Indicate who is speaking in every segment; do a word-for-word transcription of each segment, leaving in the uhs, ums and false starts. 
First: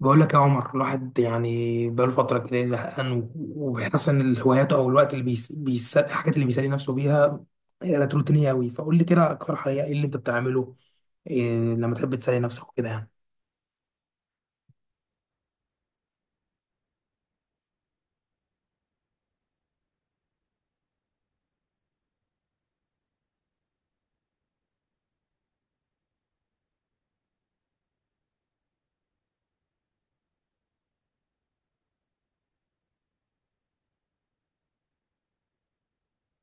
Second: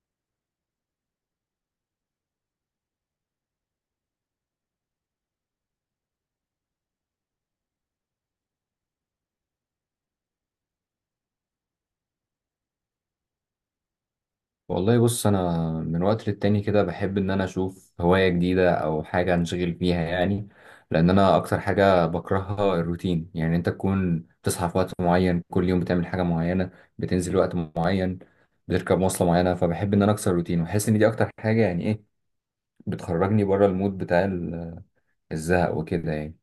Speaker 1: بقول لك يا عمر، الواحد يعني بقاله فترة كده زهقان و- وبيحس ان هواياته او الوقت اللي بيس... بيس... الحاجات اللي بيسلي نفسه بيها كانت روتينية قوي. فقول لي كده اقترح عليا ايه اللي انت بتعمله، إيه لما تحب تسلي نفسك وكده يعني.
Speaker 2: والله بص انا من وقت للتاني كده بحب ان انا اشوف هواية جديدة او حاجة انشغل بيها يعني. لان انا اكتر حاجة بكرهها الروتين، يعني انت تكون بتصحى في وقت معين كل يوم، بتعمل حاجة معينة، بتنزل وقت معين، بتركب مواصلة معينة. فبحب ان انا اكسر الروتين واحس ان دي اكتر حاجة، يعني ايه، بتخرجني بره المود بتاع ال- الزهق وكده يعني.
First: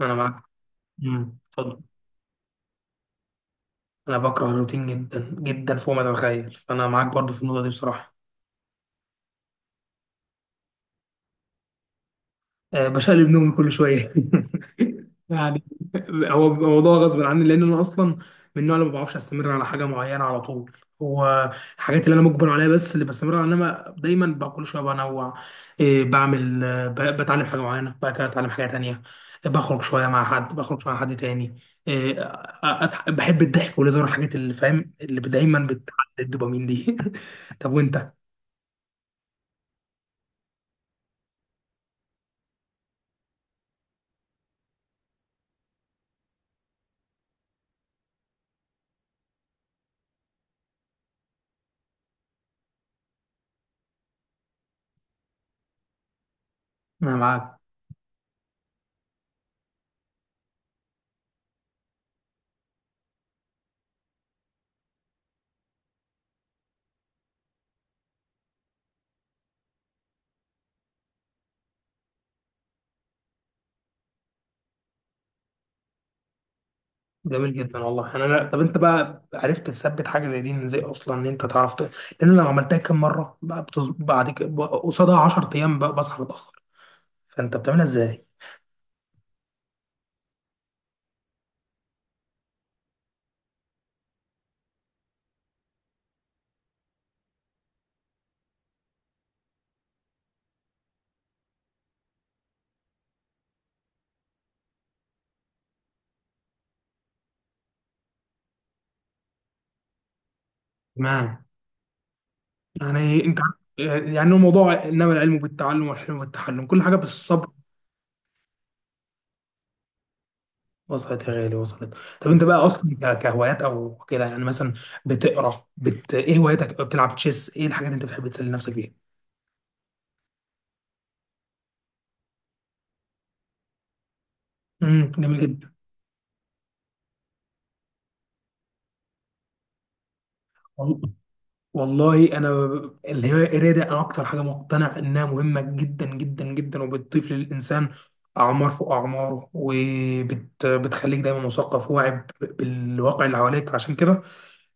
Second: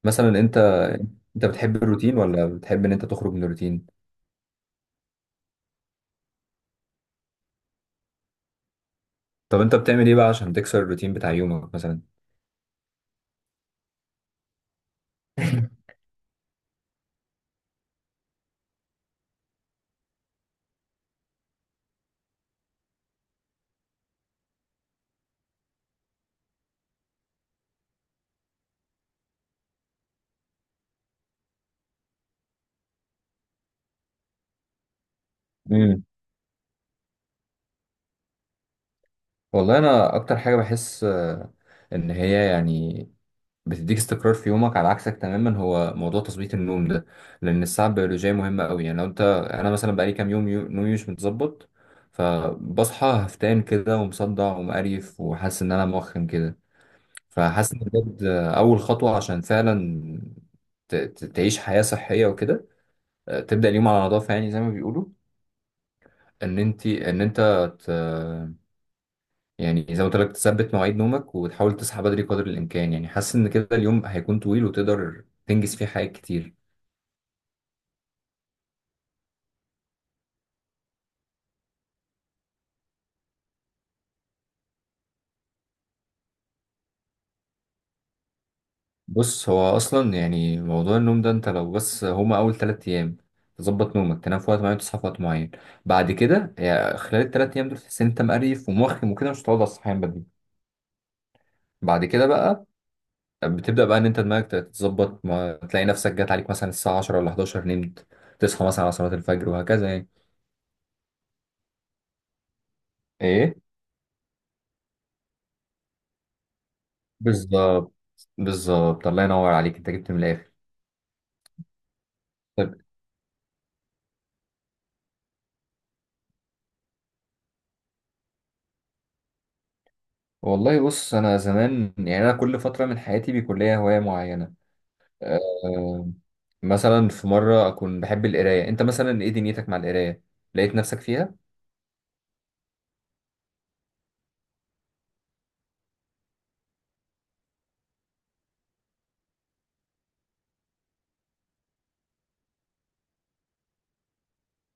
Speaker 1: انا
Speaker 2: مثلا
Speaker 1: معاك.
Speaker 2: انت،
Speaker 1: امم
Speaker 2: انت بتحب
Speaker 1: اتفضل.
Speaker 2: الروتين ولا بتحب ان انت تخرج من الروتين؟
Speaker 1: انا بكره الروتين جدا جدا فوق ما تتخيل، فانا معاك برضو في النقطة دي بصراحة.
Speaker 2: طب انت بتعمل ايه بقى عشان تكسر الروتين بتاع يومك مثلا؟
Speaker 1: آه، بشقلب نومي كل شويه يعني. هو بيبقى موضوع غصب عني لان انا اصلا من النوع اللي ما بعرفش استمر على حاجه معينه على طول. هو الحاجات اللي انا مجبر عليها، بس اللي بستمر عليها، انما دايما بقى كل شويه بنوع. إيه، بعمل آه، ب- بتعلم حاجه معينه، بعد كده اتعلم حاجه تانية، بخرج شويه مع حد، بخرج شويه مع حد تاني. إيه، أ- أضح- بحب الضحك والهزار، الحاجات اللي فاهم اللي دايما بتعلي الدوبامين دي طب وانت؟
Speaker 2: والله انا اكتر حاجه بحس آه، ان هي يعني بتديك استقرار في يومك، على عكسك تماما. هو موضوع تظبيط النوم ده، لان الساعه البيولوجيه مهمه قوي. يعني لو انت، انا مثلا بقالي كام يوم يو- نومي مش متظبط، فبصحى هفتان كده ومصدع ومقريف وحاسس ان انا موخم كده.
Speaker 1: انا معاك.
Speaker 2: فحاسس ان بجد آه، اول خطوه عشان فعلا ت- ت- تعيش حياه صحيه وكده، آه، تبدا اليوم على نظافه، يعني زي ما بيقولوا، ان انت ان انت يعني زي ما قلت لك، تثبت مواعيد نومك وتحاول تصحى بدري قدر الامكان. يعني حاسس ان كده اليوم هيكون طويل وتقدر تنجز فيه حاجات كتير.
Speaker 1: جميل جدا والله. انا أنا- طب انت بقى عرفت تثبت حاجه زي دي إن ازاي اصلا ان انت تعرف ت- لان لو عملتها كام مره بقى بتز... بعد كده ب- قصادها 10 ايام بقى بصحى متاخر. فانت بتعملها ازاي؟
Speaker 2: بص، هو اصلا يعني موضوع النوم ده انت لو بس، هما اول ثلاث ايام تظبط نومك، تنام في وقت معين وتصحى في وقت معين، بعد كده يعني خلال الثلاث ايام دول تحس ان انت مقريف وموخم وكده مش هتقعد على الصحيان بدري. بعد كده بقى بتبدا بقى ان انت دماغك تتظبط، ما تلاقي نفسك جات عليك مثلا الساعه عشرة ولا احد عشر نمت، تصحى مثلا على صلاه الفجر وهكذا يعني.
Speaker 1: تمام. يعني انت
Speaker 2: ايه؟
Speaker 1: عارف- يعني الموضوع، انما العلم بالتعلم والحلم بالتحلم، كل حاجه بالصبر.
Speaker 2: بالظبط. بالظبط، الله ينور عليك، انت جبت من الاخر.
Speaker 1: وصلت يا غالي، وصلت. طب انت بقى
Speaker 2: طب
Speaker 1: اصلا ك- كهوايات او كده، يعني مثلا بتقرا بت... ايه هواياتك؟ بتلعب تشيس؟ ايه الحاجات اللي انت بتحب تسلي نفسك بيها؟
Speaker 2: والله بص انا زمان، يعني انا كل فتره من حياتي بيكون ليا هوايه معينه.
Speaker 1: امم جميل.
Speaker 2: أه. مثلا في مره اكون بحب القرايه. انت مثلا ايه دنيتك مع القرايه؟ لقيت نفسك
Speaker 1: جدا
Speaker 2: فيها؟
Speaker 1: والله. انا اللي هي القرايه دي، انا اكتر حاجه مقتنع انها مهمه جدا جدا جدا، وبتضيف للانسان اعمار فوق اعماره، وبتخليك دايما مثقف واعي ب- بالواقع اللي حواليك. عشان كده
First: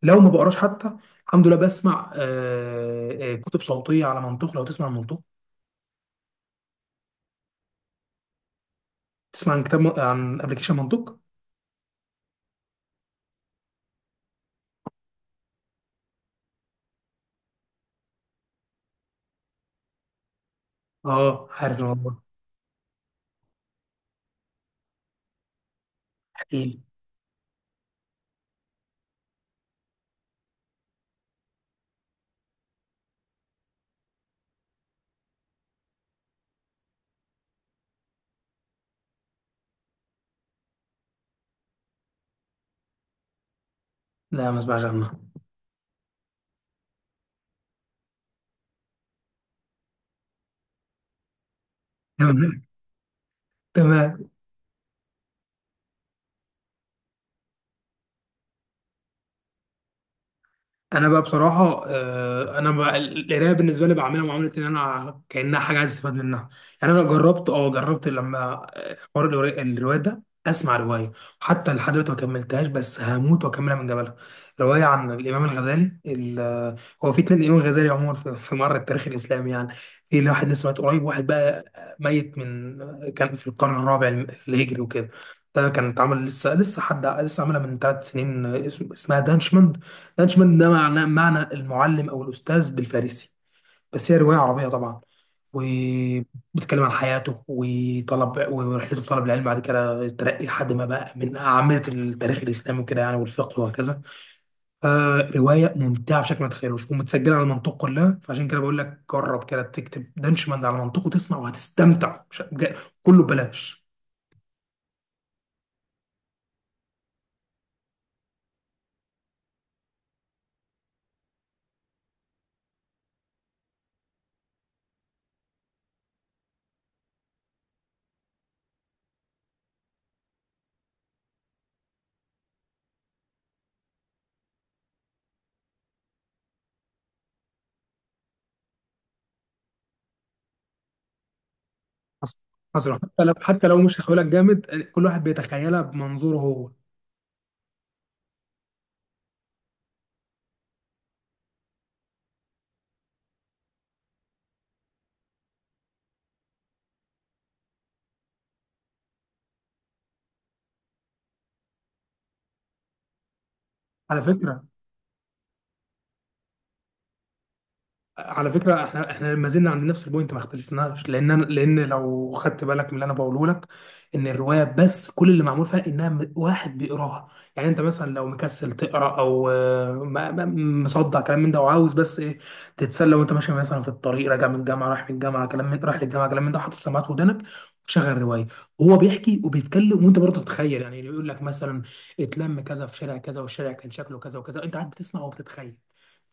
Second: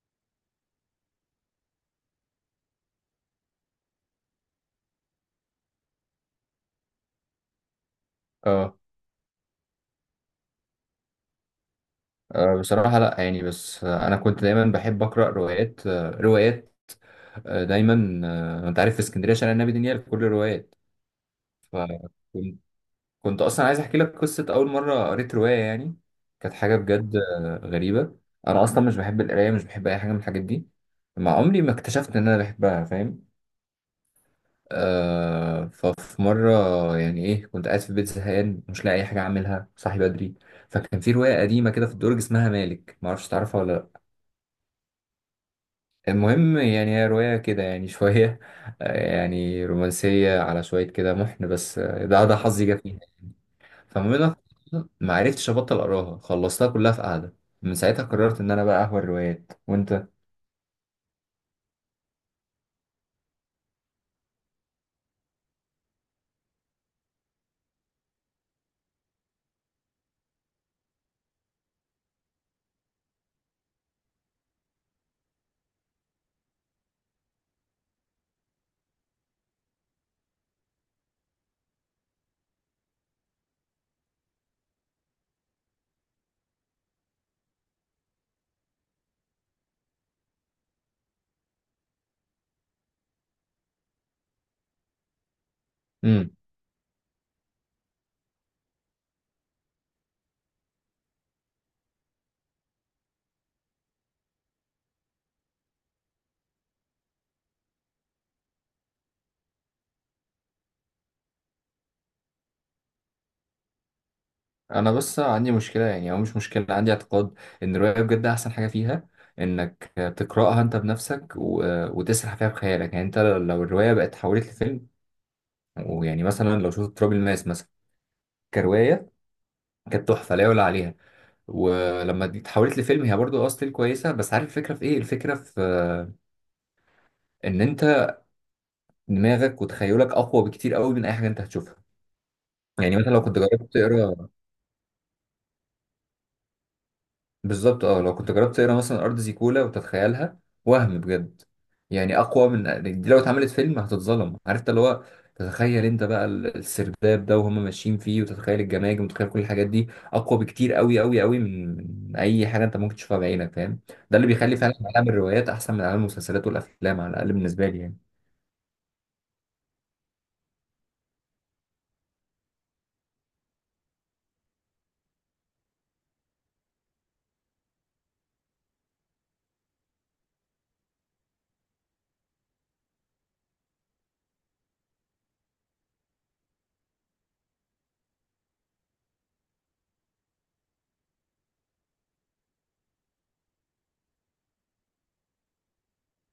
Speaker 1: لو ما بقراش، حتى الحمد لله بسمع آه، آه، كتب صوتيه على منطوق. لو تسمع عن منطوق،
Speaker 2: اه.
Speaker 1: تسمع عن كتاب م- عن ابلكيشن منطوق.
Speaker 2: آه، بصراحه لا، يعني بس آه، انا كنت دايما بحب اقرا روايات، آه، روايات، آه، دايما، آه، انت عارف في اسكندريه شارع النبي دانيال كل الروايات.
Speaker 1: اه، عارف
Speaker 2: فكنت
Speaker 1: الموضوع.
Speaker 2: كنت اصلا عايز احكي لك قصه اول مره قريت روايه يعني. كانت
Speaker 1: احكي
Speaker 2: حاجه
Speaker 1: لي.
Speaker 2: بجد آه، غريبه. انا اصلا مش بحب القرايه، مش بحب اي حاجه من الحاجات دي مع عمري، ما اكتشفت ان انا بحبها، فاهم. آه، ففي مره، يعني ايه، كنت قاعد في البيت زهقان مش لاقي اي حاجه اعملها، صاحي بدري، فكان في روايه قديمه كده في الدرج اسمها مالك، ما اعرفش تعرفها ولا لا.
Speaker 1: لا، ما اسمعش عنه.
Speaker 2: المهم، يعني هي روايه كده، يعني شويه آه، يعني رومانسيه على شويه كده محن، بس آه، ده ده
Speaker 1: تمام.
Speaker 2: حظي جه فيها.
Speaker 1: تمام.
Speaker 2: فمنها ما عرفتش ابطل اقراها، خلصتها كلها في قعده. من ساعتها قررت ان انا بقى اهوى الروايات. وانت؟
Speaker 1: انا بقى بصراحه، آه، انا بقى القرايه بالنسبه لي بعملها معامله ان انا كانها حاجه عايز استفاد منها. يعني انا جربت اه جربت لما آه، حوار الروايه، الرواية ده، اسمع روايه حتى لحد دلوقتي ما كملتهاش، بس هموت واكملها من جبلها. روايه عن الامام الغزالي ال- آه، هو في اتنين امام غزالي عموما في في مر التاريخ الاسلامي يعني. في واحد لسه مات قريب، واحد بقى ميت من كان في القرن الرابع الهجري وكده. ده كان اتعمل لسه، لسه حد لسه عاملها من ثلاث سنين. آه، اسم- اسمها دانشمان. لانشمان ده معنى معنى المعلم او الاستاذ بالفارسي، بس هي روايه عربيه طبعا،
Speaker 2: امم.
Speaker 1: وبتتكلم عن حياته وطلب ورحلته في طلب العلم، بعد كده الترقي لحد ما بقى من اعمده التاريخ الاسلامي وكده يعني، والفقه وهكذا. فروايه ممتعه بشكل ما تتخيلوش، ومتسجله على المنطق كلها، فعشان كده بقول لك جرب كده تكتب دانشمان على منطقه تسمع وهتستمتع، مش جا- كله ببلاش.
Speaker 2: انا بس عندي مشكله، يعني او مش مشكله، عندي اعتقاد ان الروايه بجد احسن حاجه فيها انك تقراها انت بنفسك و... وتسرح فيها بخيالك. يعني انت لو الروايه بقت اتحولت لفيلم، ويعني مثلا لو شفت تراب الماس مثلا كروايه، كانت تحفه لا يعلى عليها، ولما دي اتحولت لفيلم هي برضو اصل كويسه، بس عارف الفكره في ايه؟ الفكره في آه، ان انت دماغك وتخيلك اقوى بكتير قوي من اي حاجه انت هتشوفها.
Speaker 1: حصل. حصل.
Speaker 2: يعني مثلا لو
Speaker 1: حتى لو،
Speaker 2: كنت
Speaker 1: حتى
Speaker 2: جربت
Speaker 1: لو، مش هقول لك
Speaker 2: تقرا،
Speaker 1: جامد، كل واحد بيتخيلها بمنظوره هو.
Speaker 2: بالظبط اه، لو كنت جربت تقرا مثلا ارض زيكولا وتتخيلها، وهم بجد، يعني اقوى من دي. لو اتعملت فيلم هتتظلم، عرفت اللي هو، تتخيل انت بقى ال- السرداب ده وهم ماشيين فيه، وتتخيل الجماجم، وتتخيل كل الحاجات دي اقوى بكتير قوي قوي قوي من، من اي حاجه انت ممكن تشوفها بعينك، فاهم. ده
Speaker 1: على
Speaker 2: اللي بيخلي
Speaker 1: فكره،
Speaker 2: فعلا عالم الروايات احسن من عالم المسلسلات والافلام، على الاقل بالنسبه لي يعني.
Speaker 1: على فكرة احنا احنا ما زلنا عند نفس البوينت، ما اختلفناش. لان انا لان لو خدت بالك من اللي انا بقوله لك ان الرواية، بس كل اللي معمول فيها انها م- واحد بيقراها. يعني انت مثلا لو مكسل تقرا او آه، ما- ما- مصدع كلام من ده، وعاوز بس ايه، تتسلى وانت ماشي مثلا في الطريق راجع من الجامعة، رايح من الجامعة، كلام من رايح للجامعة، كلام من ده، حاطط سماعات في ودنك وتشغل رواية، وهو بيحكي وبيتكلم وانت برضه تتخيل. يعني يقول لك مثلا اتلم كذا في شارع كذا، والشارع كان شكله كذا وكذا، انت قاعد بتسمع وبتتخيل،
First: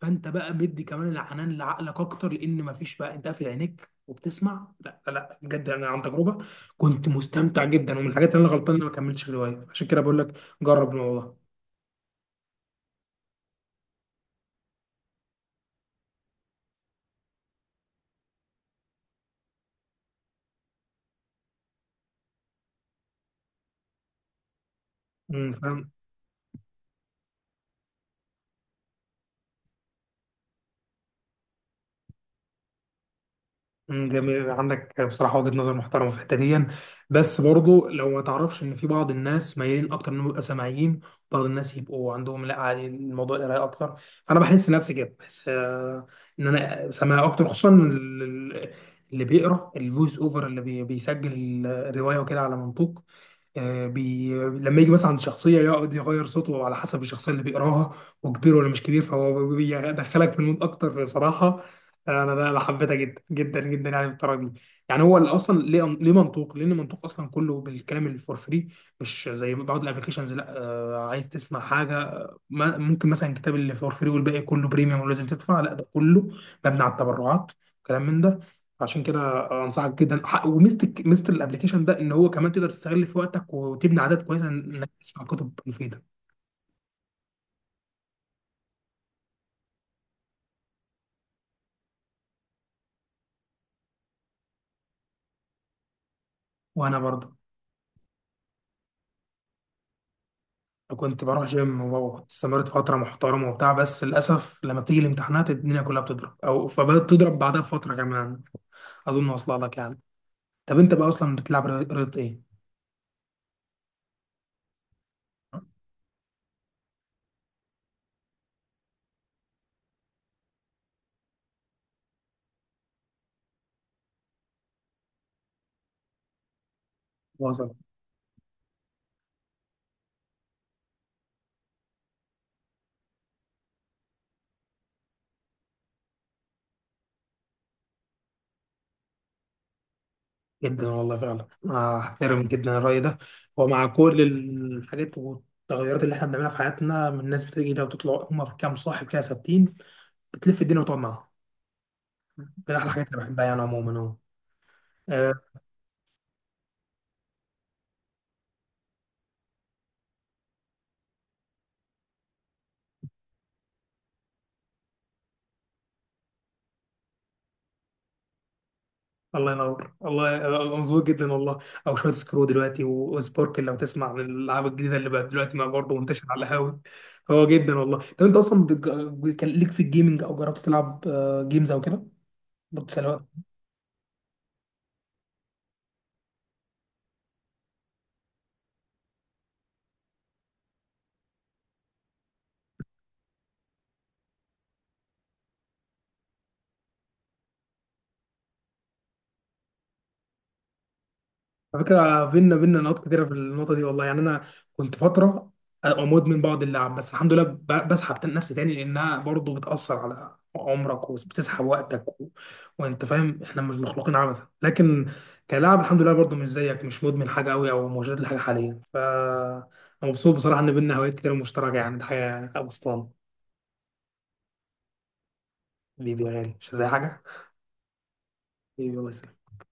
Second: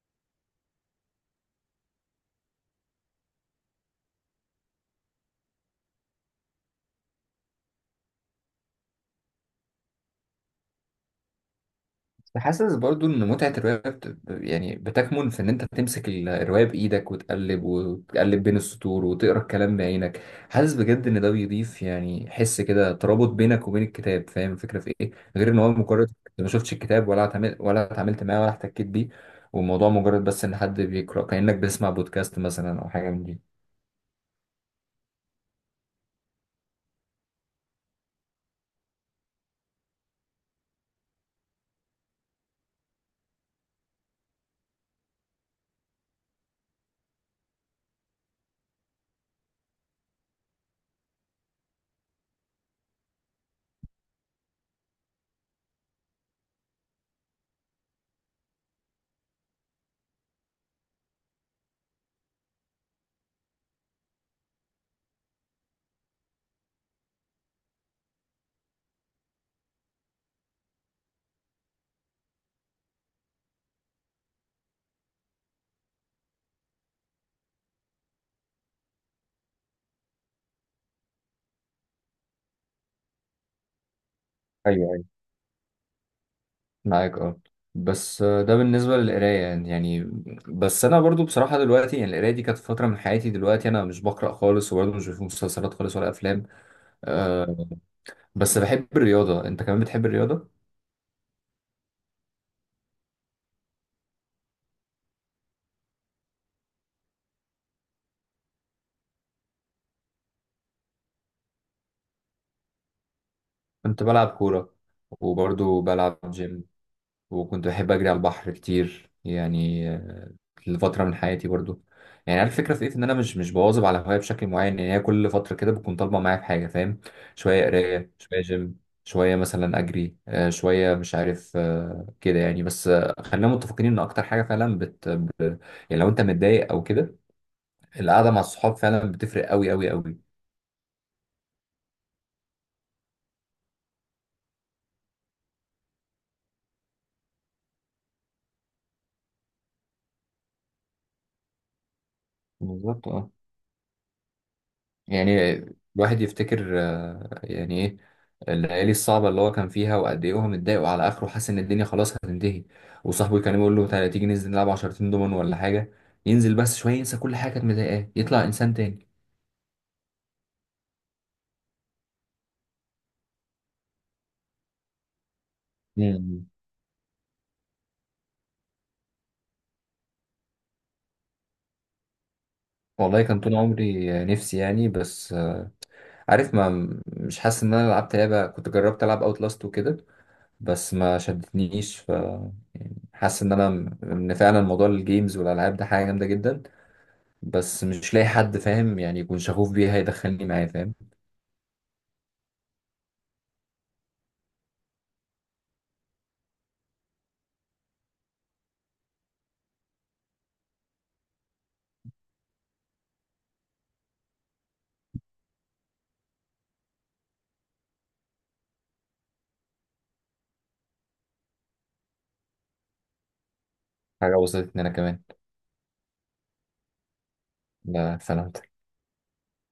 Speaker 1: فانت بقى مدي كمان العنان لعقلك اكتر، لان مفيش بقى انت قافل عينيك وبتسمع. لا لا لا، بجد انا عن تجربه كنت مستمتع جدا، ومن الحاجات اللي انا غلطان إن انا ما كملتش الروايه، عشان كده بقول لك جرب الموضوع.
Speaker 2: حاسس برضو ان متعة الرواية بت... ب- يعني بتكمن في ان انت تمسك ال- الرواية بايدك وتقلب وتقلب بين السطور وتقرا الكلام بعينك. حاسس بجد ان ده بيضيف يعني حس كده ترابط بينك وبين الكتاب، فاهم الفكرة في ايه؟ غير
Speaker 1: امم
Speaker 2: ان هو
Speaker 1: فاهم.
Speaker 2: مجرد أنت ما شفتش الكتاب ولا اتعامل... ولا اتعاملت معاه ولا احتكيت بيه، والموضوع مجرد بس ان حد بيقرا، كأنك بتسمع بودكاست مثلا او حاجة من دي.
Speaker 1: مم، جميل عندك بصراحة وجهة نظر محترمة في الحتة دي، بس برضو لو ما تعرفش ان في بعض الناس مايلين اكتر انهم يبقوا سامعين، بعض الناس يبقوا عندهم لا عادي الموضوع القراية اكتر، فانا بحس نفسي كده بحس آه، ان انا سامع اكتر، خصوصا ال- ال- اللي بيقرا الفويس اوفر، اللي بي- بيسجل الرواية وكده على منطوق. آه، بي... لما يجي مثلا عند شخصية يقعد يغير صوته على حسب الشخصية اللي بيقراها وكبير ولا مش كبير، فهو بيدخلك في المود أكتر بصراحة. انا انا أنا حبيتها جدا جدا جدا يعني بالطريقه دي. يعني هو اللي اصلا ليه ليه منطوق، لان منطوق اصلا كله بالكلام اللي فور فري، مش زي بعض الابلكيشنز. لا، آه، عايز تسمع حاجه، آه، ما ممكن مثلا كتاب اللي فور فري والباقي كله بريميوم ولازم تدفع. لا، ده كله مبني على التبرعات، كلام من ده. عشان كده انصحك جدا. ح- وميزه الك- ميزه الابلكيشن ده ان هو كمان تقدر تستغل في وقتك وتبني عادات كويسه انك
Speaker 2: ايوه،
Speaker 1: تسمع كتب مفيده.
Speaker 2: معاك اه. بس آه، ده بالنسبة للقراية يعني. يعني بس أنا برضو بصراحة دلوقتي، يعني القراية دي كانت فترة من حياتي، دلوقتي أنا مش بقرأ خالص، وبرضو مش بشوف مسلسلات خالص ولا أفلام.
Speaker 1: وانا برضه
Speaker 2: أه. بس بحب الرياضة، أنت كمان بتحب الرياضة؟
Speaker 1: كنت بروح جيم، واستمرت فترة محترمة وبتاع، بس للأسف لما بتيجي الامتحانات الدنيا كلها بتضرب، أو فبدأت تضرب بعدها بفترة كمان. أظن واصلة لك يعني. طب أنت بقى أصلا بتلعب رياضة، رياضة إيه؟
Speaker 2: كنت بلعب كورة، وبرضو بلعب جيم، وكنت بحب أجري على البحر كتير يعني، آه، لفترة من حياتي برضو. يعني عارف الفكرة في إيه؟ إن أنا مش مش بواظب على هواية بشكل معين، يعني هي كل فترة كده بتكون طالبة معايا في حاجة، فاهم. شوية
Speaker 1: واصل.
Speaker 2: قراية، شوية جيم، شوية مثلا أجري آه، شوية مش عارف آه، كده يعني، بس آه، خلينا متفقين إن أكتر حاجة فعلا بت، يعني لو أنت متضايق أو كده، القعدة مع الصحاب فعلا بتفرق أوي أوي أوي.
Speaker 1: جدا والله فعلا، أحترم جدا الرأي ده. ومع كل الحاجات والتغيرات اللي إحنا بنعملها في حياتنا من الناس بتيجي ده وتطلع، هم في كام صاحب كده ثابتين، بتلف الدنيا وتقعد معاهم، من أحلى الحاجات
Speaker 2: بالظبط
Speaker 1: اللي
Speaker 2: اه.
Speaker 1: بحبها يعني عموما أهو. آه،
Speaker 2: يعني الواحد يفتكر آه، يعني ايه، الليالي الصعبة اللي هو كان فيها، وقد ايه هو متضايق وعلى اخره حاسس ان الدنيا خلاص هتنتهي، وصاحبه كان يقول له تعالى تيجي ننزل نلعب عشرتين دومن ولا حاجة، ينزل بس شوية ينسى كل حاجة كانت مضايقاه، يطلع انسان تاني.
Speaker 1: الله ينور والله، أنا مظبوط جدا والله. او شويه سكرو دلوقتي و- وسبوركل، لو تسمع عن الالعاب الجديده اللي بقت دلوقتي ما برضه منتشر على
Speaker 2: مم.
Speaker 1: القهاوي. فهو جدا والله. طب انت اصلا بتج- كان ليك في الجيمنج او جربت تلعب جيمز او كده؟
Speaker 2: والله كان طول عمري آه، نفسي، يعني بس آه، عارف، ما مش حاسس ان انا لعبت لعبة. كنت جربت العب اوت لاست وكده، بس ما شدتنيش، فحاسس ان انا، ان فعلا موضوع الجيمز والالعاب ده حاجة جامدة جدا، بس مش لاقي حد فاهم يعني يكون شغوف بيها يدخلني معاه، فاهم.
Speaker 1: على فكرة بينا بينا نقاط كتيرة في النقطة دي والله، يعني أنا كنت فترة أبقى مدمن بعض اللعب، بس الحمد لله ب- بسحب تاني- نفسي تاني، لأنها برضه بتأثر على عمرك وبتسحب وقتك و... وأنت فاهم، إحنا مش مخلوقين عبثا. لكن كلاعب الحمد لله برضه مش زيك، مش مدمن حاجة أوي أو مشدود لحاجة حاليا، ف أنا مبسوط بصراحة إن بينا هوايات كتير مشتركة، يعني دي حاجة أبسطان.
Speaker 2: حاجة وصلت ان انا كمان.
Speaker 1: حبيبي يا غالي مش زي حاجة.
Speaker 2: لا سلام.
Speaker 1: حبيبي الله يسلمك.